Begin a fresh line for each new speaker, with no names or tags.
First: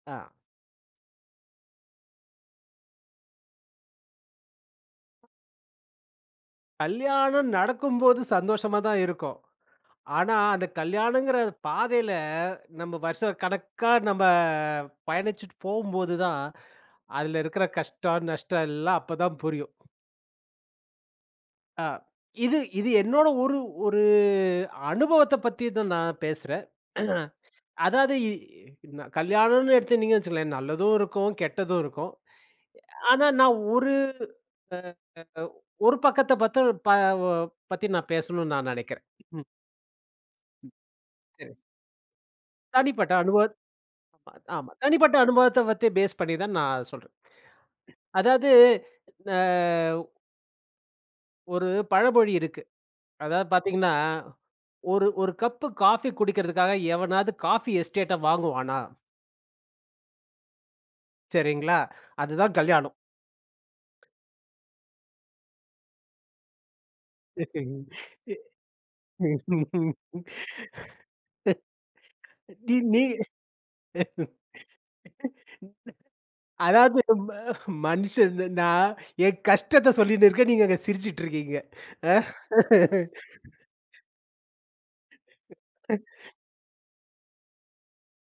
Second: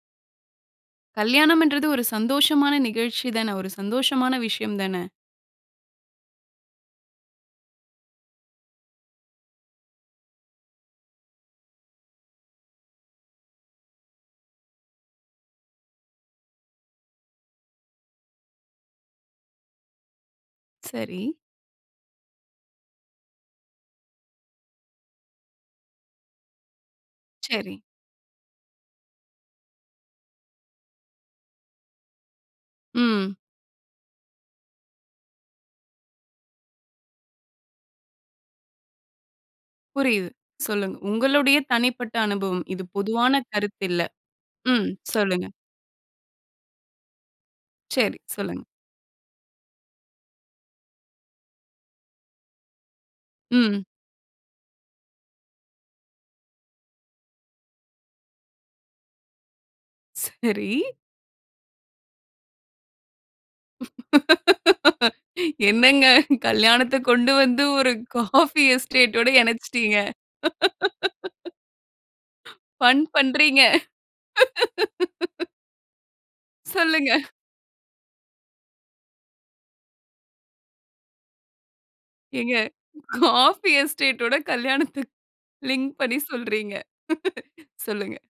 ஆ.
கல்யாணம்ன்றது ஒரு சந்தோஷமான நிகழ்ச்சி தான. ஒரு சந்தோஷமான விஷயம் தான.
கல்யாணம் நடக்கும்போது சந்தோஷமாதான் இருக்கும். ஆனா, அந்த கல்யாணங்கிற பாதையில நம்ம வருஷ கணக்கா நம்ப பயணிச்சிட்டு போம்போதுதான், அதில இருக்கிற கஷ்டம், நஷ்டம் எல்லாம் அப்பதான் புரியும்.
சரி.
அ இது இது என்னோட ஒரு ஒரு அனுபவத்த பத்திதான் நான் பேசுறேன்.
சரி.
அதாது இ ந கல்யாணன்னு எடுத்துனீங்கன்னு வச்சிங்களேன் நல்லதும் இருக்கும், கெட்டதும் இருக்கும். ஆனா
ம்.
நான் ஒரு அ அ ஒரு பக்கத்த பத்த ப பத்தி நான் பேசுனுன்னு நான் நெனைக்கிறேன். ம்.
புரியுது.
ம்,
சொல்லுங்க.
சரி.
உங்களுடைய தனிப்பட்ட அனுபவம். இது
தனிப்பட்ட
பொதுவான
அனுபவ
கருத்து இல்ல.
ஆமா.
ம்
தனிப்பட்ட
சொல்லுங்க.
அனுபவத்த பத்தி பேஸ் பண்ணிதான் நான் சொல்றேன்.
சரி.
அதாது,
சொல்லுங்க.
அ ஒரு பழமொழி இருக்கு. அதாவது
ம்.
பார்த்தீங்கன்னா, "ஒரு ஒரு கப்பு காஃபி குடிக்கிறதுக்காக எவனாவது காஃபி எஸ்டேட்ட வாங்குவானா?"
சரி.
சரிங்களா! அதுதான் கல்யாணம்.
என்னங்க கல்யாணத்த கொண்டுவந்து ஒரு காஃபி எஸ்டேட்டோட இணச்சுட்டீங்க.
நீ நீ
ஃபன் பண்றீங்க.
அதாவது
சொல்லுங்க.
ம மன்ஷன் நான் என் கஷ்டத்த சொல்லின்னு இருக்கேன். நீங்க அங்க சிரிச்சிட்டுருக்கீங்க.
ஏங்க காஃபி எஸ்டேட்டோட கல்யாணத்த லிங்க் பண்ணி சொல்றீங்க சொல்லுங்க.